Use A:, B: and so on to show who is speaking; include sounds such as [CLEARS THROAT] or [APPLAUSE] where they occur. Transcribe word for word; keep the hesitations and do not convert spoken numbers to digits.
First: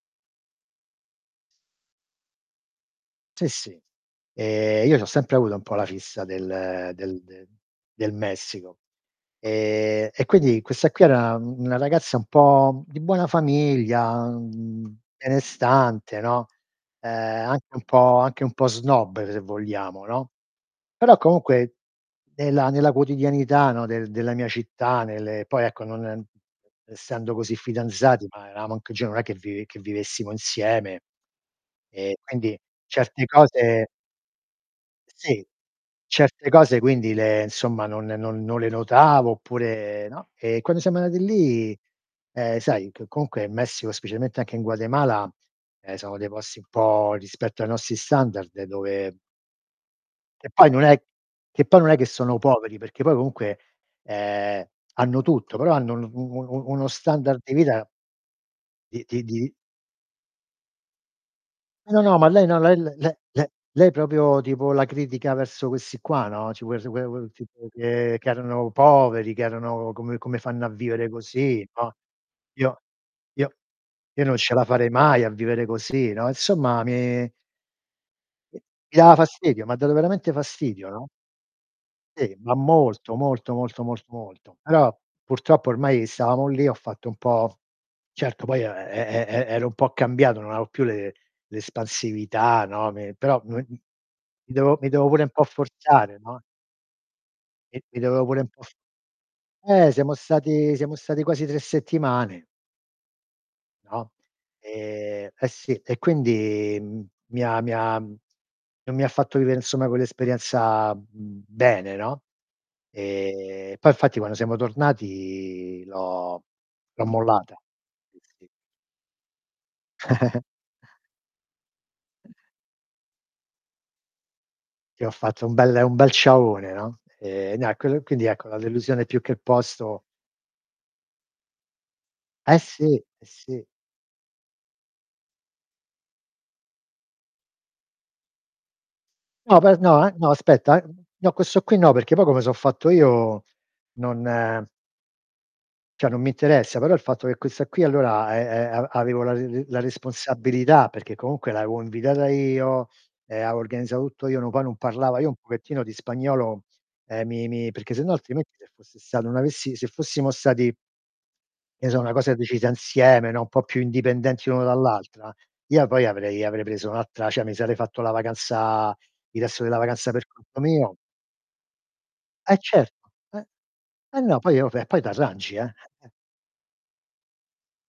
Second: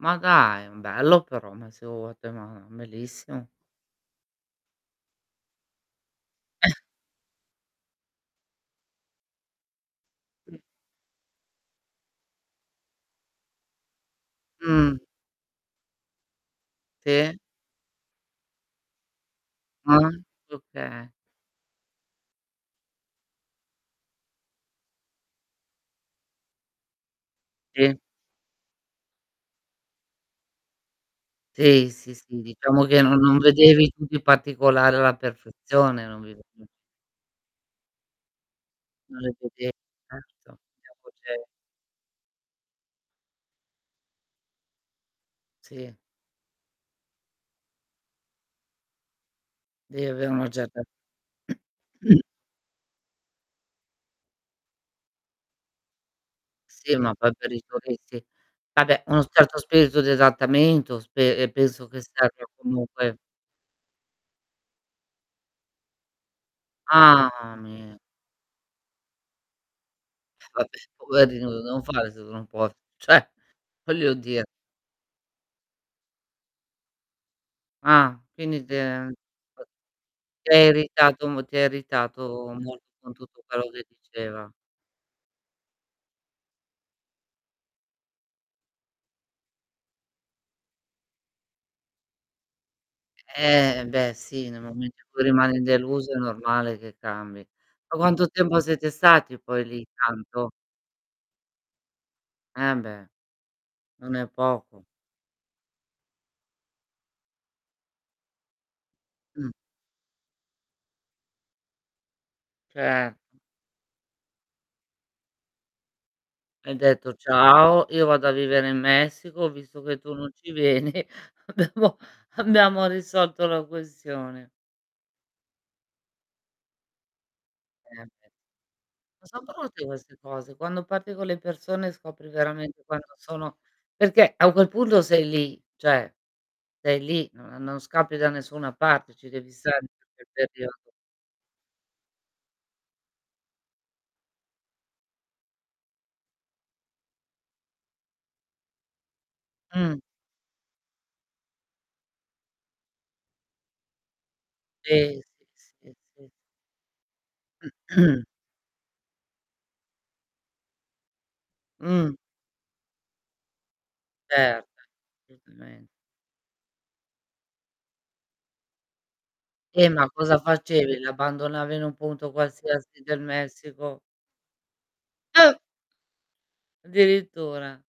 A: Ma dai, bello però, [UNINTELLIGIBLE] ma bellissimo.
B: Sì sì. Ehm, io c'ho sempre avuto un po' la fissa
A: Eh.
B: del del del del Messico, e e
A: Mh.
B: quindi questa qui era un una ragazza un po' di buona famiglia, mhmm,
A: Mh.
B: benestante, no,
A: Si.
B: ehm, anche un po' anche un po' snob se vogliamo,
A: Uh,
B: no;
A: oka.
B: però comunque nella nella quotidianità, no, del della mia città, nelle poi ecco, non essendo così
A: Si.
B: fidanzati, ma eramo anche giovani, non è che vive che vivessimo insieme.
A: Sì, sì,
B: E
A: sì,
B: quindi
A: diciamo che non
B: certe
A: non
B: cose
A: vedevi tutti i particolari alla
B: Sì,
A: perfezione, non
B: certe
A: [UNINTELLIGIBLE]
B: cose quindi le insomma, non non non le
A: Non
B: notavo,
A: le vede
B: oppure no;
A: certo.
B: e quando siamo andati
A: [UNINTELLIGIBLE]
B: lì, ehm, sai, che comunque in Messico specialmente anche in Guatemala,
A: Si.
B: ehm, sono dei posti un po' rispetto ai nostri standard, dove
A: Deve a una
B: Che poi non
A: certa
B: è che poi non è che
A: [CLEARS THROAT]
B: sono poveri, perché poi comunque, ehm, hanno tutto, però hanno un u u u uno
A: Si, ma poi
B: standard
A: per
B: di
A: i
B: vita
A: turisti.
B: di
A: Vabbè
B: di
A: uno
B: di
A: certo spirito di adattamento, spe ehm, penso
B: Eh no,
A: che
B: no, ma
A: serva
B: lei no, le le
A: comunque
B: le le lei propio tipo la critica verso questi qua, no [UNINTELLIGIBLE]
A: Ah
B: tipo
A: mi
B: che erano poveri, che erano "Come come fanno a
A: Vabbè
B: vivere
A: poverino cosa
B: così,"
A: devono
B: no.
A: fare se non può t
B: "Io
A: ceh,
B: io
A: voglio
B: io non
A: dire.
B: ce la farei mai a vivere così," no, insomma mi
A: Ah,
B: E
A: quindi ti
B: mi
A: è
B: dava fastidio, m'ha dato veramente
A: ti ha
B: fastidio, no?
A: irritato molt ti ha
B: Sì,
A: irritato
B: ma
A: molto con
B: molto,
A: tutto
B: molto,
A: quello
B: molto,
A: che
B: molto,
A: diceva.
B: molto. aloa, purtroppo ormai stavamo lì ho fatto un po' certo poi e e e e ero un po' cambiato, non aveo più l'e l'espansività, no, me però [UNINTELLIGIBLE] mi
A: Eh-eh beh sì, nel
B: dovevo mi
A: momento
B: dovevo
A: in
B: pure
A: cui
B: un po'
A: rimani deluso è
B: forzare, no?
A: normale che cambi.
B: Mi
A: Ma
B: mi dovevo
A: quanto
B: pure un
A: tempo
B: po' f
A: siete stati poi lì,
B: eh, siamo
A: tanto?
B: stati siamo stati quasi tre settimane.
A: Eh beh,
B: No,
A: non è poco.
B: e eh, sì, e quindi, mhmm, mi ha mi ha non mi ha fatto
A: Mh.
B: vivere insomma quell'esperienza, mhmm, bene, no.
A: Ce
B: E poi fatti quando siamo tornati l'ho
A: Hai
B: l'ho
A: detto:
B: mollata.
A: "Ciao, io
B: Eh
A: vado a
B: si.
A: vivere in Messico, visto che tu non
B: [CHUCKLES]
A: ci vieni, abbiamo abbiamo risolto la questione."
B: Ti ho fatto un bel un bel ciaone, no. Ehm, no, e quello e
A: Eh
B: quindi
A: beh.
B: ecco, la delusione più
A: Ma
B: che
A: son brutte
B: posto
A: queste cose, quando parti con le persone scopri
B: Eh
A: veramente
B: sì,
A: quando
B: eh
A: sono
B: sì.
A: perché a quel punto sei lì, ceh sei lì, non non scappi da nessuna parte, ci devi
B: No poi
A: stare
B: no
A: per
B: eh,
A: quel
B: no aspetta,
A: periodo.
B: ehm, no questo qui no, perché poi come so fatto io non ceh non mi interessa, però il fatto che questa qui allora, e e av avevo la re re la
A: Mh.
B: responsabilità, perché comunque l'avevo invitata io, ehm, avevo organizzato tutto io, non poi non
A: Si,
B: parlava, io un
A: si,
B: pochettino di
A: si, si, s
B: spagnolo, ehm, mi mi perché sennò
A: [CLEARS THROAT]
B: altrimenti, se fosse stato non avessi se fossimo stati che ne so una
A: Mh.
B: cosa decisa insieme, no, un po' più indipendenti uno
A: Certo,
B: dall'altra, io
A: certamen
B: poi avrei avrei preso un'altra ceh mi sarei fatto la vacanza il resto della
A: Eh, ma
B: vacanza per
A: cosa
B: conto mio.
A: facevi? L'abbandonava in un punto
B: Eh certo.
A: qualsiasi del Messico?
B: Eh no, poi oh eh, poi
A: Eh!
B: t'arrangi eh, eh-eh.
A: Addirittura.